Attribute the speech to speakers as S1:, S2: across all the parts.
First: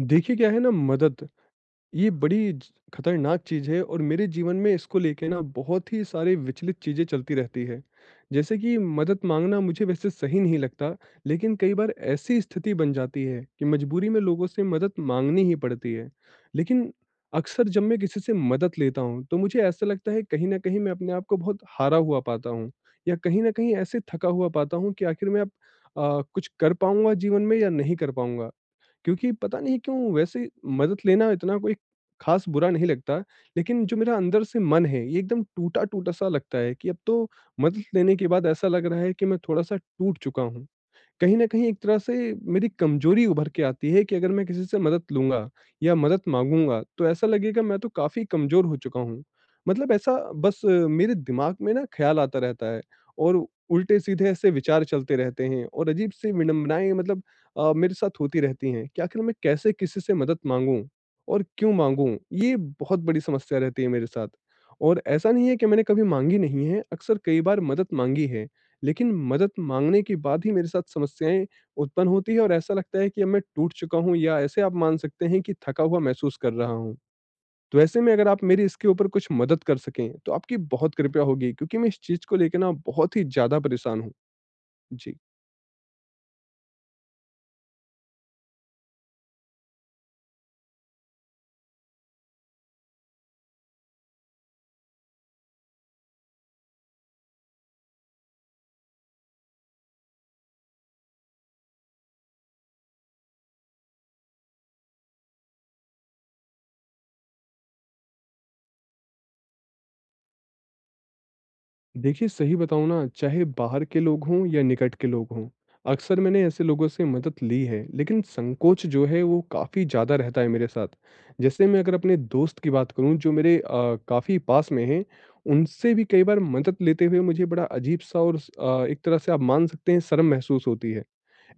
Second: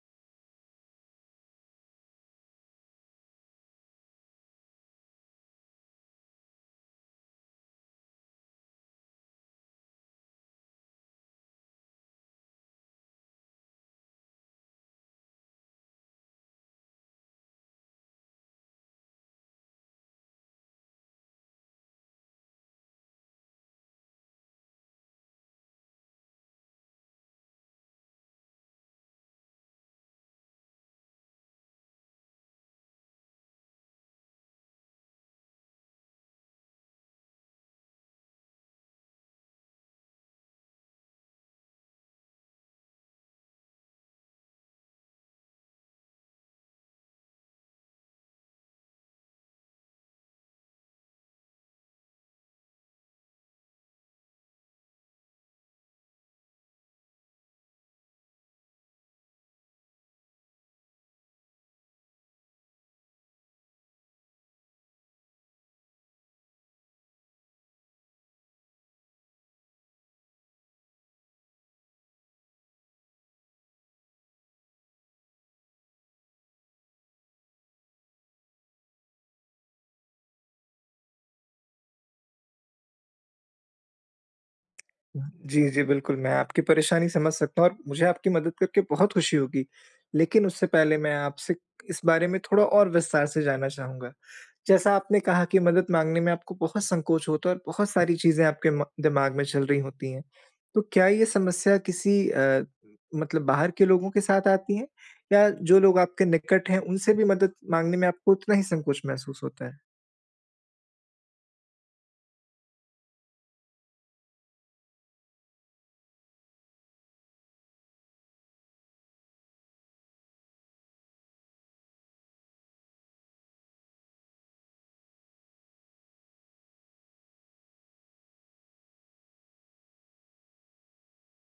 S1: देखिए क्या है ना मदद, ये बड़ी ज खतरनाक चीज़ है और मेरे जीवन में इसको लेके ना बहुत ही सारी विचलित चीज़ें चलती रहती है। जैसे कि मदद माँगना मुझे वैसे सही नहीं लगता, लेकिन कई बार ऐसी स्थिति बन जाती है कि मजबूरी में लोगों से मदद माँगनी ही पड़ती है, लेकिन अक्सर जब मैं किसी से मदद लेता हूँ तो मुझे ऐसा लगता है कहीं न कहीं मैं अपने आपको बहुत हारा हुआ पाता हूँ या कहीं न कहीं ऐसे थका हुआ पाता हूँ कि आखिर में अब अ, कुछ कर पाऊँगा जीवन में या नहीं कर पाऊँगा? क्योंकि पता नहीं क्यों वैसे मदद लेना इतना कोई खास बुरा नहीं लगता, लेकिन जो मेरा अंदर से मन है ये एकदम टूटा-टूटा सा लगता है कि अब तो मदद लेने के बाद ऐसा लग रहा है कि मैं थोड़ा-सा टूट चुका हूँ। कहीं न कहीं एक तरह से मेरी कमजोरी उभर के आती है कि अगर मैं किसी से मदद लूँगा या मदद मांगूँगा तो ऐसा लगेगा मैं तो काफ़ी कमजोर हो चुका हूँ, मतलब ऐसा बस मेरे दिमाग में ना ख़्याल आता रहता है और उल्टे सीधे ऐसे विचार चलते रहते हैं और अजीब-सी विडंबनाएँ मतलब अ, मेरे साथ होती रहती हैं कि आखिर मैं कैसे किसी से मदद माँगू और क्यों माँगू? ये बहुत बड़ी समस्या रहती है मेरे साथ और ऐसा नहीं है कि मैंने कभी माँगी नहीं है, अक्सर कई बार मदद माँगी है, लेकिन मदद माँगने के बाद ही मेरे साथ समस्याएँ उत्पन्न होती हैं और ऐसा लगता है कि अब मैं टूट चुका हूँ या ऐसे आप मान सकते हैं कि थका हुआ महसूस कर रहा हूँ। तो ऐसे में अगर आप मेरी इसके ऊपर कुछ मदद कर सकें तो आपकी बहुत कृपया होगी क्योंकि मैं इस चीज़ को लेके ना बहुत ही ज़्यादा परेशान हूँ। जी।
S2: जी, जी बिल्कुल, मैं आपकी परेशानी समझ सकता हूँ और मुझे आपकी मदद करके बहुत खुशी होगी, लेकिन उससे पहले मैं आपसे इस बारे में थोड़ा और विस्तार से जानना चाहूँगा। जैसा आपने कहा कि मदद माँगने में आपको बहुत संकोच होता है और बहुत सारी चीज़ें आपके म दिमाग में चल रही होती है, तो क्या ये समस्या किसी अ, मतलब बाहर के लोगों के साथ आती हैं या जो लोग आपके निकट हैं उनसे भी मदद माँगने में आपको उतना ही संकोच महसूस होता है?
S1: देखिए सही बताऊँ ना चाहे बाहर के लोग हों या निकट के लोग हों, अक्सर मैंने ऐसे लोगों से मदद ली है। लेकिन संकोच जो है वो काफ़ी ज़्यादा रहता है मेरे साथ। जैसे मैं अगर अपने दोस्त की बात करूँ जो मेरे अ, काफ़ी पास में हैं उनसे भी कई बार मदद लेते हुए मुझे बड़ा अजीब-सा और उस अ, एक तरह से आप मान सकते है शर्म महसूस होती है।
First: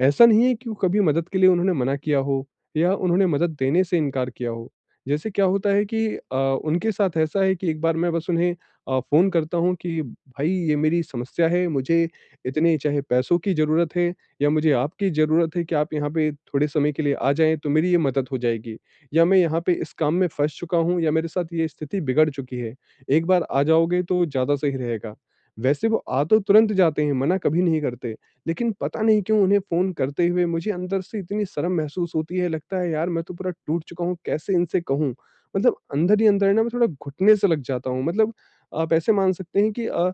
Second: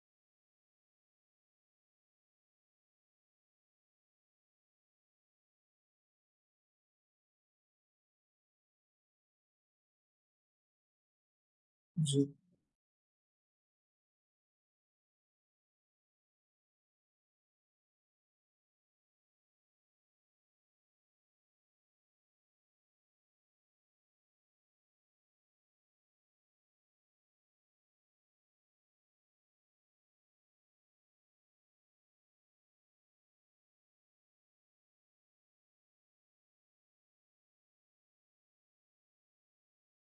S1: ऐसा नहीं है कि कभी मदद के लिए उन्होंने मना किया हो या उन्होंने मदद देने से इनकार किया हो। जैसे क्या होता है कि अ, उनके साथ ऐसा है कि एक बार मैं बस उन्हें अ, फ़ोन करता हूँ कि "भई ये मेरी समस्या है, मुझे
S2: जी।
S1: इतने चाहे पैसों की ज़रूरत है या मुझे आपकी ज़रूरत है कि आप यहाँ पे थोड़े समय के लिए आ जाएँ तो मेरी ये मदद हो जाएगी।" या "मैं यहाँ पे इस काम में फँस चूका हूँ या मेरे साथ ये स्थिति बिगड़ चुकी है, एक बार आ जाओगे तो ज़्यादा सही रहेगा।" वैसे वो अ, तो तुरंत जाते हैं, मना कभी नहीं करते। लेकिन पता नहीं क्यों उन्हें फ़ोन करते हुए मुझे अंदर से इतनी शर्म महसूस होती है, लगता है "यार मैं तो पूरा टूट चूका हूँ। कैसे इनसे कहूँ?" मतलब अंदर ही अंदर है ना मैं थोड़ा घुटने से लग जाता हूँ। मतलब आप ऐसे मान सकते हैं कि अ,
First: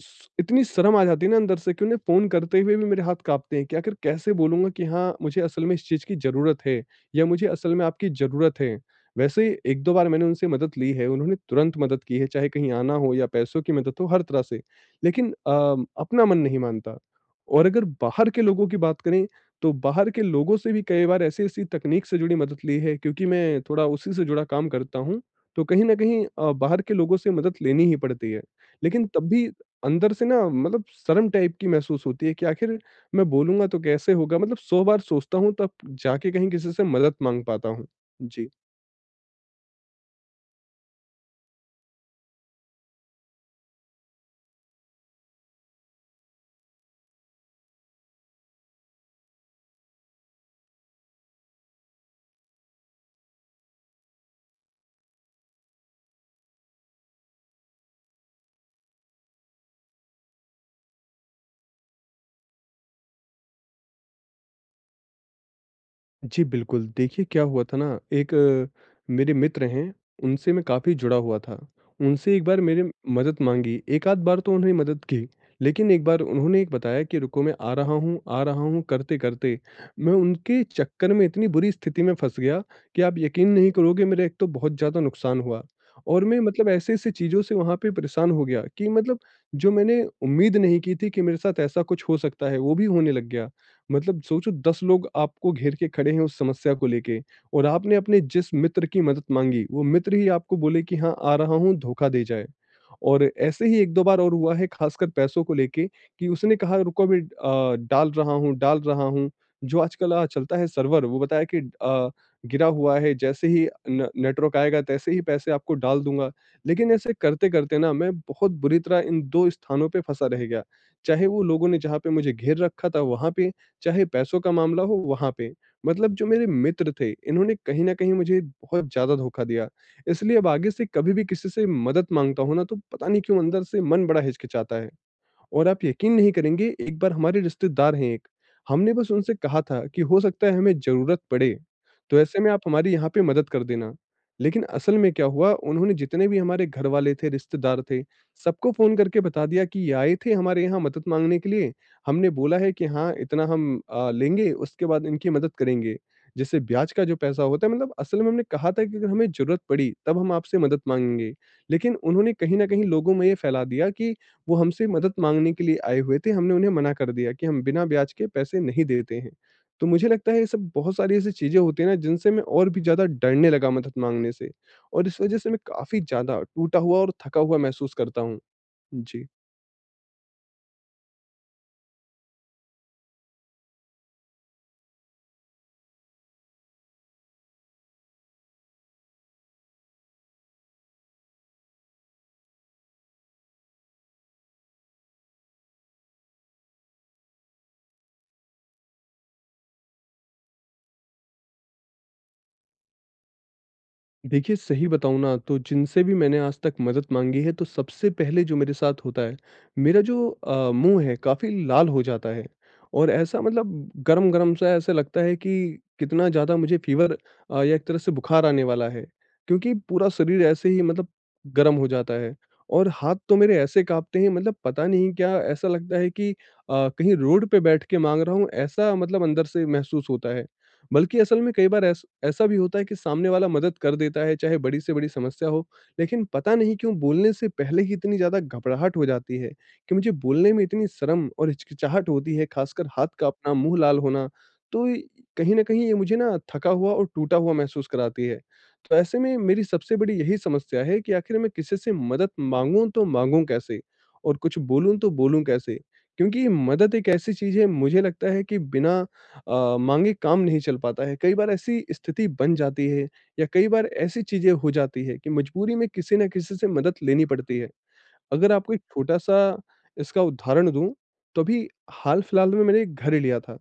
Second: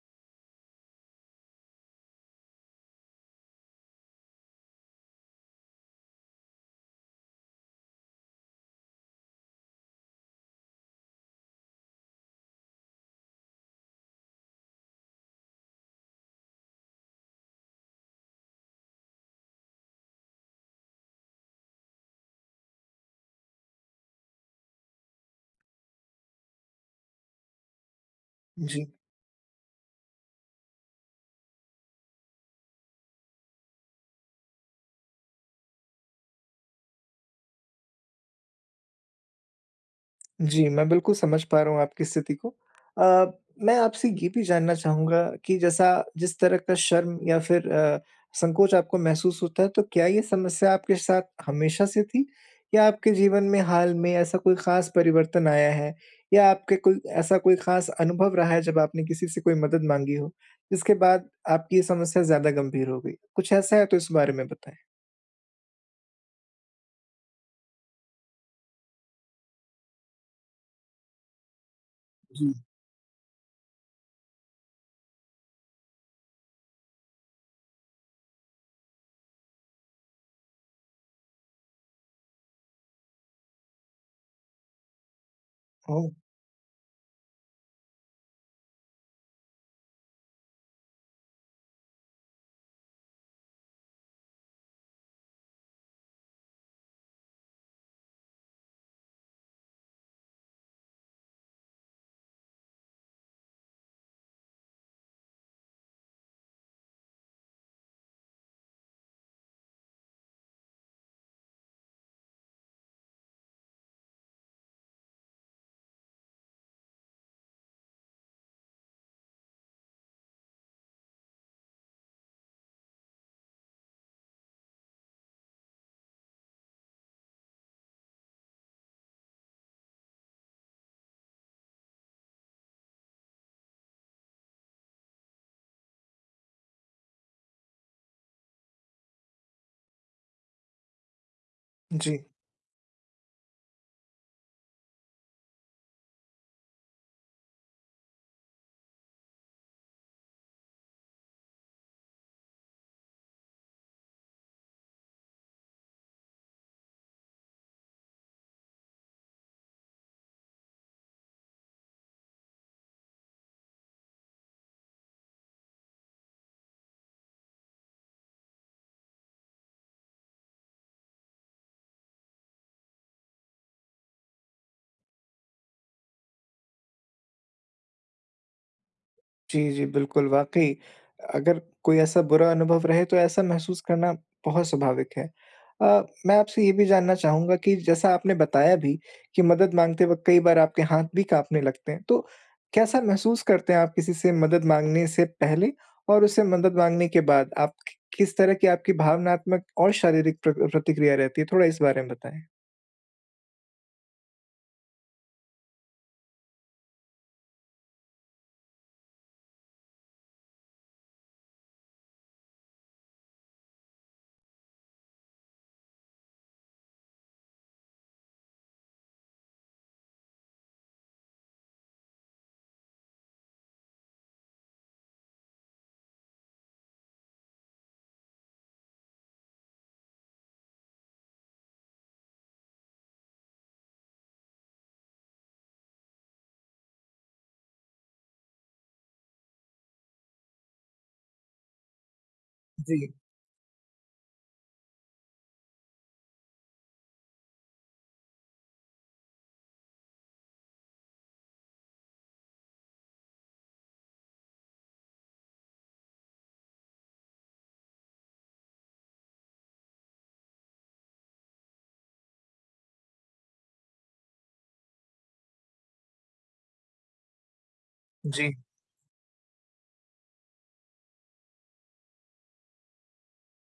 S1: श इतनी शर्म आ जाती है ना अंदर से कि उन्हें फ़ोन करते हुए भी मेरे हाथ काँपते है कि आखिर कैसे बोलूँगा कि हाँ मुझे असल में इस चीज की ज़रूरत है या मुझे असल में आपकी ज़रूरत है। वैसे ही 1-2 बार मैंने उनसे मदद ली है, उन्होंने तुरंत मदद की है। चाहे कहीं आना हो या पैसों की मदद हो, हर तरह से। लेकिन अ, अपना मन नहीं मानता। और अगर बाहर के लोगों की बात करें तो बाहर के लोगों से भी कई बार ऐसी-ऐसी तकनीक से जुड़ी मदद ली है क्योंकि मैं थोड़ा उसी से जुड़ा काम करता हूँ। तो कहीं न कहीं अ, बाहर के लोगों से मदद लेनी ही पड़ती है।
S2: जी।
S1: लेकिन तब भी अंदर से ना मतलब शर्म टाइप की महसूस होती है कि आखिर मैं बोलूँगा तो कैसे होगा? मतलब 100 बार सोचता हूँ तब जाके कहीं किसी से मदद माँग पाता हूँ। जी।
S2: जी, मैं बिल्कुल समझ पा रहा हूँ आपकी स्थिति को अ, मैं आपसे ये भी जानना चाहूँगा कि जैसा जिस तरह का शर्म या फिर अ, संकोच आपको महसूस होता है तो क्या ये समस्या आपके साथ हमेशा से थी या आपके जीवन में हाल में ऐसा कोई ख़ास परिवर्तन आया है? या आपके कोई ऐसा कोई ख़ास अनुभव रहा है जब आपने किसी से कोई मदद माँगी हो? इसके बाद आपकी ये समस्या ज़्यादा गंभीर हो गई। कुछ ऐसा है तो इस बारे में बताएँ?
S1: जी बिल्कुल, देखिए क्या हुआ था ना एक मेरे मित्र हैं उनसे मैं काफ़ी जुड़ा हुआ था। उनसे एक
S2: जी।
S1: बार मेरे मदद माँगी, 1 आध बार तो उन्होंने मदद की। लेकिन 1 बार उन्होंने बताया कि रुको मैं आ रहा हूँ आ रहा हूँ करते-करते मैं उनके चक्कर में इतनी बुरी स्थिति में फँस गया कि आप यकीन नहीं करोगे मेरा एक तो बहुत ज़्यादा नुकसान हुआ,
S2: ओह!
S1: और मैं मतलब ऐसे-ऐसे चीज़ों से वहाँ पे परेशान हो गया कि मतलब जो मैंने उम्मीद नहीं की थी कि मेरे साथ ऐसा कुछ हो सकता है वो भी होने लग गया। मतलब सोचो 10 लोग आपको घेर के खड़े है उस समस्या को लेके, और आपने अपने जिस मित्र की मदद माँगी वो मित्र ही आपको बोले कि हाँ, आ रहा हूँ धोखा दे जाए। और ऐसे ही 1-2 बार और हुआ है ख़ासकर पैसों को लेके कि उसने कहा रुको अभी अ, डाल रहा हूँ, डाल रहा हूँ, जो आजकल अ, चलता है सर्वर वो बताया कि अ, गिरा हुआ है जैसे ही न नेटवर्क आएगा तैसे ही पैसे आपको डाल दूँगा, लेकिन ऐसे करते-करते ना मैं बहुत बुरी तरह इन 2 स्थानों पे फँसा रह गया, चाहे वो लोगों ने जहाँ पे मुझे घेर रखा था वहाँ पे, चाहे पैसों का मामला हो वहाँ पे। मतलब जो मेरे मित्र थे इन्होंने कहीं न कहीं मुझे बहुत ज़्यादा धोखा दिया। इसलिए अब आगे से कभी भी किसी से मदद माँगता हूँ ना तो पता नहीं क्यों अंदर से मन बड़ा हिचकिचाता है। और आप यकीन नहीं करेंगे एक बार हमारे रिश्तेदार हैं एक, हमने बस उनसे कहा था कि हो सकता है हमें जरुरत पड़े, तो
S2: जी।
S1: ऐसे में आप हमारी यहाँ पे मदद कर देना। लेकिन असल में क्या हुआ उन्होंने जितने भी हमारे घर वाले थे, रिश्तेदार थे, सबको फ़ोन करके बता दिया कि ये आए थे हमारे यहाँ मदद माँगने के लिए हमने बोला है कि हाँ, इतना हम अ, लेंगे उसके बाद इनकी मदद करेंगे। जिससे ब्याज का जो पैसा होता है मतलब असल में हमने कहा था कि अगर हमें जरुरत पड़ी तब हम आपसे मदद माँगेंगे, लेकिन उन्होंने कहीं न कहीं लोगों में ये फैला दिया कि वो हमसे मदद माँगने के लिए आए हुए थे हमने उन्हें मना कर दिया कि हम बिना ब्याज के पैसे नहीं देते हैं। तो मुझे लगता है ये सब, बहुत सारी ऐसी चीज़ें होती है ना जिनसे मैं और भी ज़्यादा डरने लगा मदद माँगने से, और इस वजह से मैं काफ़ी ज़्यादा टूटा हुआ और थका हुआ महसूस करता हूँ। जी।
S2: जी, जी, बिल्कुल, वाक़ई अगर कोई ऐसा बुरा अनुभव रहे तो ऐसा महसूस करना बहुत स्वाभाविक है। अ, मैं आपसे ये भी जानना चाहूँगा कि जैसा आपने बताया भी, कि मदद माँगते वक़्त कई बार आपके हाथ भी काँपने लगते हैं, तो कैसा महसूस करते हैं आप किसी से मदद माँगने से पहले और उसे मदद माँगने के बाद आप कि किस तरह कि आपकी भावनात्मक और शारीरिक प्र प्रतिक्रिया रहती है? थोड़ा इस बारे में बताएँ।
S1: देखिए सही बताऊँ ना तो जिनसे भी मैंने आज तक मदद माँगी है तो सबसे पहले जो मेरे साथ होता है, मेरा जो अ, मुँह है काफ़ी लाल हो जाता है और ऐसा मतलब गरम-गरम सा ऐसे लगता है कि कितना ज़्यादा मुझे फ़ीवर या एक तरह से बुखार आने वाला है। क्योंकि पूरा शरीर ऐसे ही मतलब गरम हो जाता है और हाथ तो मेरे ऐसे काँपते हैं मतलब पता नहीं क्या, ऐसा लगता है कि अ, कहीं रोड पे बैठ के माँग रहा हूँ, ऐसा मतलब अंदर से महसूस होता है। बल्कि असल में कई बार ऐस ऐसा भी होता है कि सामने वाला मदद कर देता है चाहे बड़ी से बड़ी समस्या हो। लेकिन पता नहीं क्यों बोलने से पहले ही इतनी ज़्यादा घबराहट हो जाती है कि मुझे बोलने में इतनी शर्म और हिचकिचाहट होती है ख़ासकर हाथ
S2: जी।
S1: काँपना, मुँह लाल होना तो इ कहीं न कहीं ये मुझे ना थका हुआ और टूटा हुआ महसूस कराती है। तो ऐसे में मेरी सबसे बड़ी यही समस्या है कि आखिर में किसी से मदद माँगू तो माँगू कैसे? और कुछ बोलूँ तो बोलूँ कैसे? क्योंकि मदद एक ऐसी चीज़ है, मुझे लगता है कि बिना अ, माँगे काम नहीं चल पाता है। कई बार ऐसी स्थिति बन जाती है या कई बार ऐसी चीज़ें हो जाती है कि मजबूरी में किसी ना किसी से मदद लेनी पड़ती है। अगर
S2: जी।
S1: आपको एक छोटा-सा इसका उदाहरण दूँ तो अभी हाल-फ़िलहाल में मैंने 1 एक घर ही लिया था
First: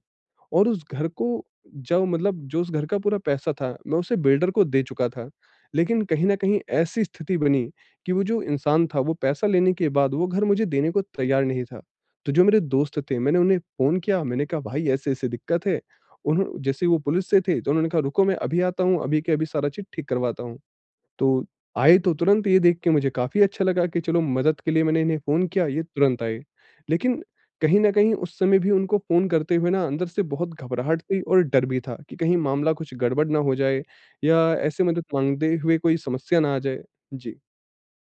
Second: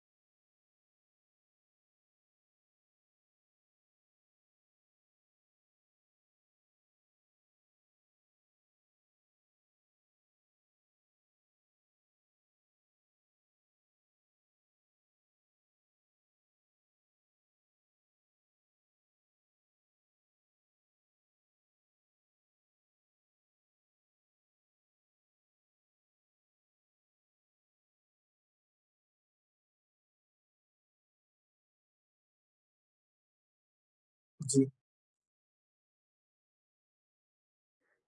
S1: और उस घर को जब मतलब जो उस घर का पूरा पैसा था मैं उसे बिल्डर को दे चुका था। लेकिन कहीं न कहीं ऐसी स्थिति बनी कि वो जो इंसान था वो पैसा लेने के बाद वो घर मुझे देने को तैयार नहीं था। तो जो मेरे दोस्त थे, मैंने उन्हें फ़ोन किया, मैंने कहा भाई ऐसे-ऐसे दिक्कत है। उन्हों जैसे वो पुलिस से थे तो उन्होंने कहा रुको मैं अभी आता हूँ, अभी के अभी सारा चीज़ ठीक करवाता हूँ। तो आए तो तुरंत ये देख के मुझे काफ़ी अच्छा लगा कि चलो मदद के लिए मैंने इन्हें फ़ोन किया ये तुरंत आए। लेकिन कहीं न कहीं उस समय भी उनको फ़ोन करते हुए ना अंदर से बहुत घबराहट थी और डर भी था कि कहीं मामला कुछ गड़बड़ ना हो जाए या
S2: जी।
S1: ऐसे मदद माँगते हुए कोई समस्या ना आ जाए। जी।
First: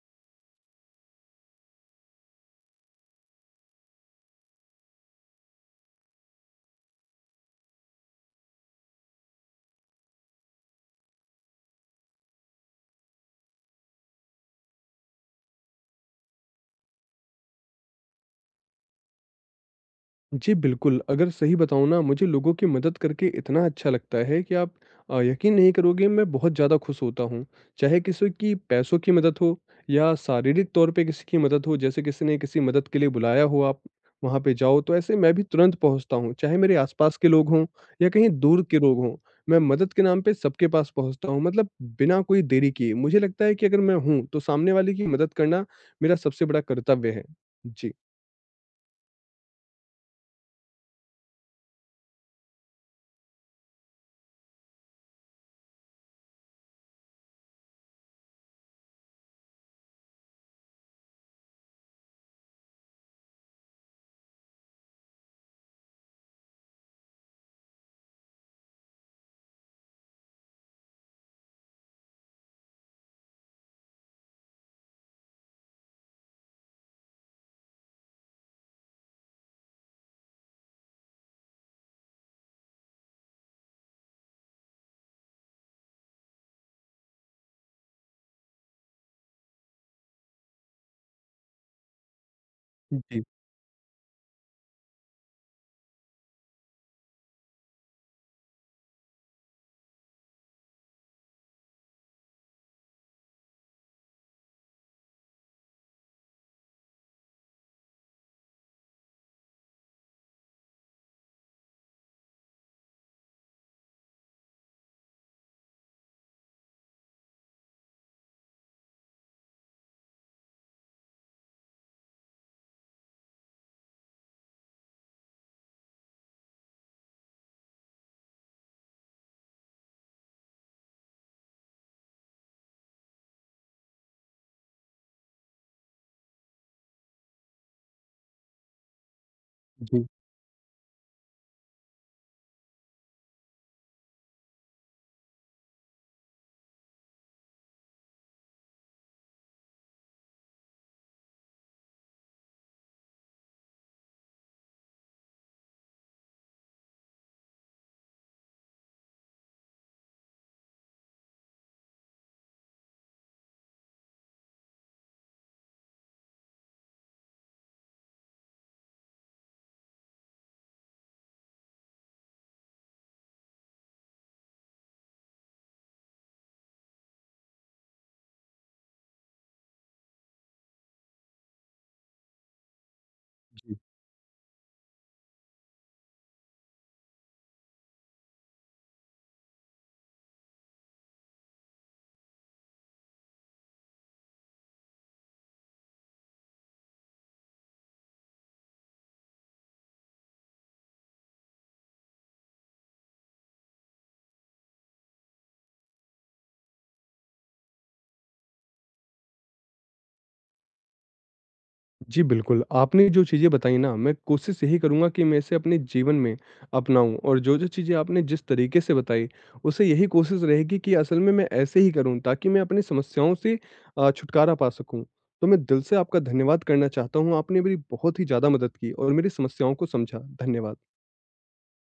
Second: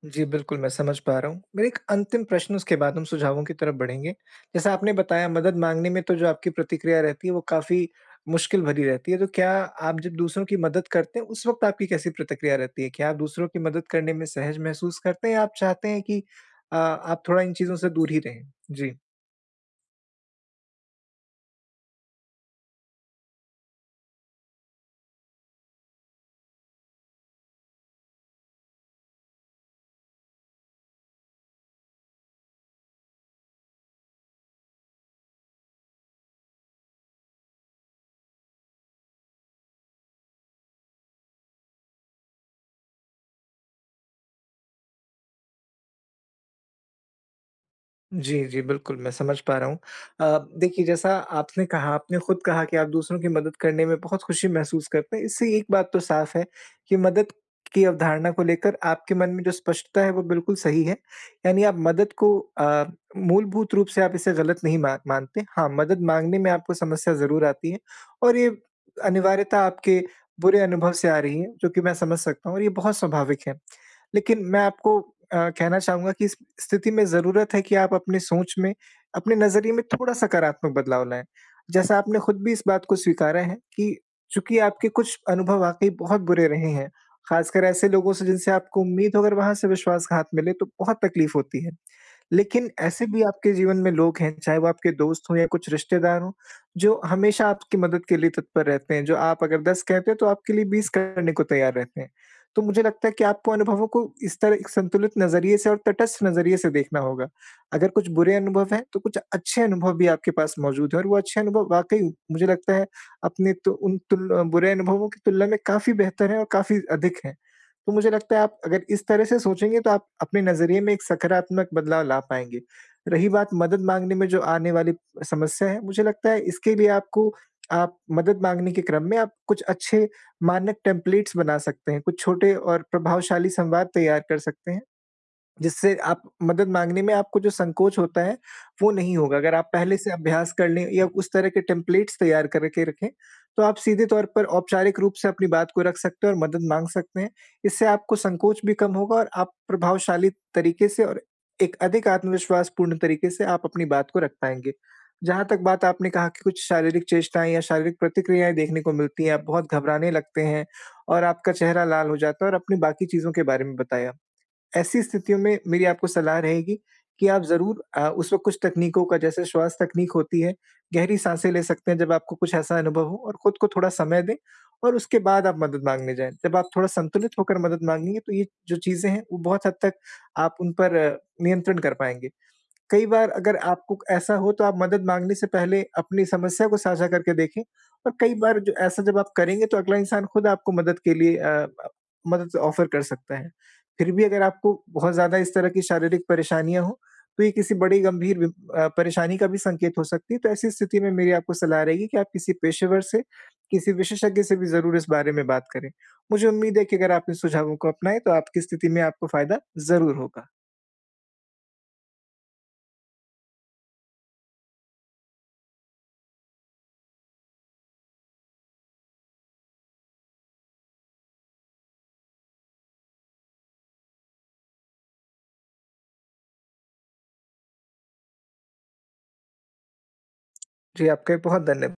S2: जी, बिल्कुल मैं समझ पा रहा हूँ। मेरा 1 अंतिम प्रश्न उसके बाद हम सुझावों की तरफ़ बढ़ेंगे। जैसा आपने बताया मदद माँगने में तो जो आपकी प्रतिक्रिया रहती है वो काफ़ी मुश्किल भरी रहती है, तो क्या आप जब दूसरों की मदद करते हैं उस वक़्त आपकी कैसी प्रतिक्रिया रहती है? क्या आप दूसरों की मदद करने में सहज महसूस करते हैं या आप चाहते हैं कि अ, आप थोड़ा इन चीज़ों से दूर ही रहें? जी।
S1: जी बिल्कुल, अगर सही बताऊँ ना मुझे लोगों की मदद करके इतना अच्छा लगता है कि आप अ, यक़ीन नहीं करोगे मैं बहुत ज़्यादा खुश होता हूँ। चाहे किसी की पैसों की मदद हो या शारीरिक तौर पे किसी की मदद हो, जैसे किसी ने किसी मदद के लिए बुलाया हो, आप वहाँ पे जाओ तो ऐसे मैं भी तुरंत पहुँचता हूँ, चाहे मेरे आस-पास के लोग हों या कहीं दूर के लोग हों, मैं मदद के नाम पर सबके पास पहुँचता हूँ मतलब बिना कोई देरी किए मुझे लगता है कि अगर मैं हूँ तो सामने वाले की मदद करना मेरा सबसे बड़ा कर्तव्य है। जी।
S2: जी, जी। बिल्कुल, मैं समझ पा रहा हूँ। अ, देखिए जैसा आपने कहा आपने खुद कहा कि आप दूसरों की मदद करने में बहुत खुशी महसूस करते हैं, इससे एक बात तो साफ़ है कि मदद की अवधारणा को लेकर आपके मन में जो स्पष्टता है वो बिल्कुल सही है यानी आप मदद को अ, मूलभूत रूप से आप इसे गलत नहीं मा मान मानते। हाँ मदद माँगने में आपको समस्या ज़रूर आती है और ये अनिवार्यता आपके बुरे अनुभव से आ रही है, जो कि मैं समझ सकता हूँ और ये बहुत स्वाभाविक है, लेकिन मैं आपको अ, कहना चाहूँगा कि इस स्थिति में ज़रूरत है कि आप अपने सोच में अपने नज़रिए में, थोड़ा सकारात्मक बदलाव लाएँ, जैसा आपने खुद भी इस बात को स्वीकारा है कि चूँकि आपके कुछ अनुभव वाक़ई बहुत बुरे रहे हैं ख़ासकर कर ऐसे लोगों से जिनसे आपको उम्मीद हो अगर वहाँ से विश्वासघात मिले तो बहुत तक़लीफ़ होती है, लेकिन ऐसे भी
S1: जी।
S2: आपके जीवन में लोग हैं, चाहे वो आपके दोस्त हों या कुछ रिश्तेदार हों, जो हमेशा आपकी मदद के लिए तत्पर रहते हैं। जो आप अगर 10 कहते हैं तो आपके लिए 20 करने को तैयार रहते हैं। तो मुझे लगता है कि आपको अनुभवों को इस तरह एक संतुलित नज़रिए से और तटस्थ नज़रिए से देखना होगा अगर कुछ बुरे अनुभव हैं तो कुछ अच्छे अनुभव भी आपके पास मौजूद हैं और वो अच्छे अनुभव वाक़ई मुझे लगता है अपने त उन तुल अ, बुरे अनुभवों की तुलना में काफ़ी बेहतर हैं और काफ़ी अधिक हैं। तो मुझे लगता है आप अगर इस तरह से सोचेंगे तो आप अपने नज़रिए में एक सकारात्मक बदलाव ला पाएँगे। रही बात मदद माँगने में जो आने वाली समस्या है, मुझे लगता है इसके लिए आपको आप मदद माँगने के क्रम में आप कुछ अच्छे मानक टेम्पलेट्स बना सकते हैं। कुछ छोटे और प्रभावशाली संवाद तैयार कर सकते हैं, जिससे आप मदद माँगने में आपको जो संकोच होता है, वो नहीं होगा अगर आप पहले
S1: जी।
S2: से अभ्यास कर लें या उस तरह के टेम्पलेट्स तैयार करके रखें, तो आप सीधे तौर पर औपचारिक रूप से अपनी बात को रख सकते हैं और मदद माँग सकते हैं, इससे आपको संकोच भी कम होगा और आप प्रभावशाली तरीके से और एक अधिक आत्मविश्वासपूर्ण तरीके से आप अपनी बात को रख पाएँगे। जहाँ तक बात आपने कहा कि कुछ शारीरिक चेष्टाएँ या शारीरिक प्रतिक्रियाएँ देखने को मिलती हैं, आप बहुत घबराने लगते हैं और आपका चेहरा लाल हो जाता है और अपनी बाकी चीज़ों के बारे में बताया, ऐसी स्थितियों में मेरी आपको सलाह रहेगी कि आप ज़रूर अ, उस वक़्त कुछ तकनीकों का जैसे श्वास तकनीक होती है, गहरी साँसें ले सकते हैं जब आपको कुछ ऐसा अनुभव हो और खुद को थोड़ा समय दें और उसके बाद आप मदद माँगने जाएँ। जब आप थोड़ा संतुलित होकर मदद माँगेंगे तो ये जो चीज़ें हैं वो बहुत हद तक आप उन पर अ, नियंत्रण कर पाएँगे, कई बार अगर
S1: जी।
S2: आपको ऐसा हो तो आप मदद माँगने से पहले अपनी समस्या को साझा करके देखें और कई बार ज ऐसा जब आप करेंगे तो अगला इंसान खुद आपको मदद के लिए अ, मदद ऑफ़र कर सकता है। फिर भी अगर आपको बहुत ज़्यादा इस तरह की शारीरिक परेशानियाँ हो तो ये किसी बड़ी गंभीर बि अ, परेशानी का भी संकेत हो सकती है, तो ऐसी स्थिति में मेरी आपको सलाह रहेगी कि आप किसी पेशेवर से, किसी विशेषज्ञ से भी ज़रूर इस बारे में बात करें। मुझे उम्मीद है कि अगर आप इन सुझावों को अपनाएँ, तो आपकी स्थिति में आपको फ़ायदा ज़रूर होगा।
S1: जी, बिल्कुल आपने जो चीज़ें बताई ना मैं कोशिश यही करूँगा की मैं इसे अपने जीवन में अपनाऊँ और जो-जो चीज़ें आपने जिस तरीक़े से बताई उससे यही कोशिश रहेगी कि असल में मैं ऐसे ही करूँ ताकि मैं अपनी समस्याओं से अ, छुटकारा पा सकूँ। तो मैं दिल से आपका धन्यवाद करना चाहता हूँ, आपने मेरी बहुत ही ज़्यादा मदद की और मेरी समस्याओं को समझा। धन्यवाद।
S2: जी आपका भी बहुत धन्य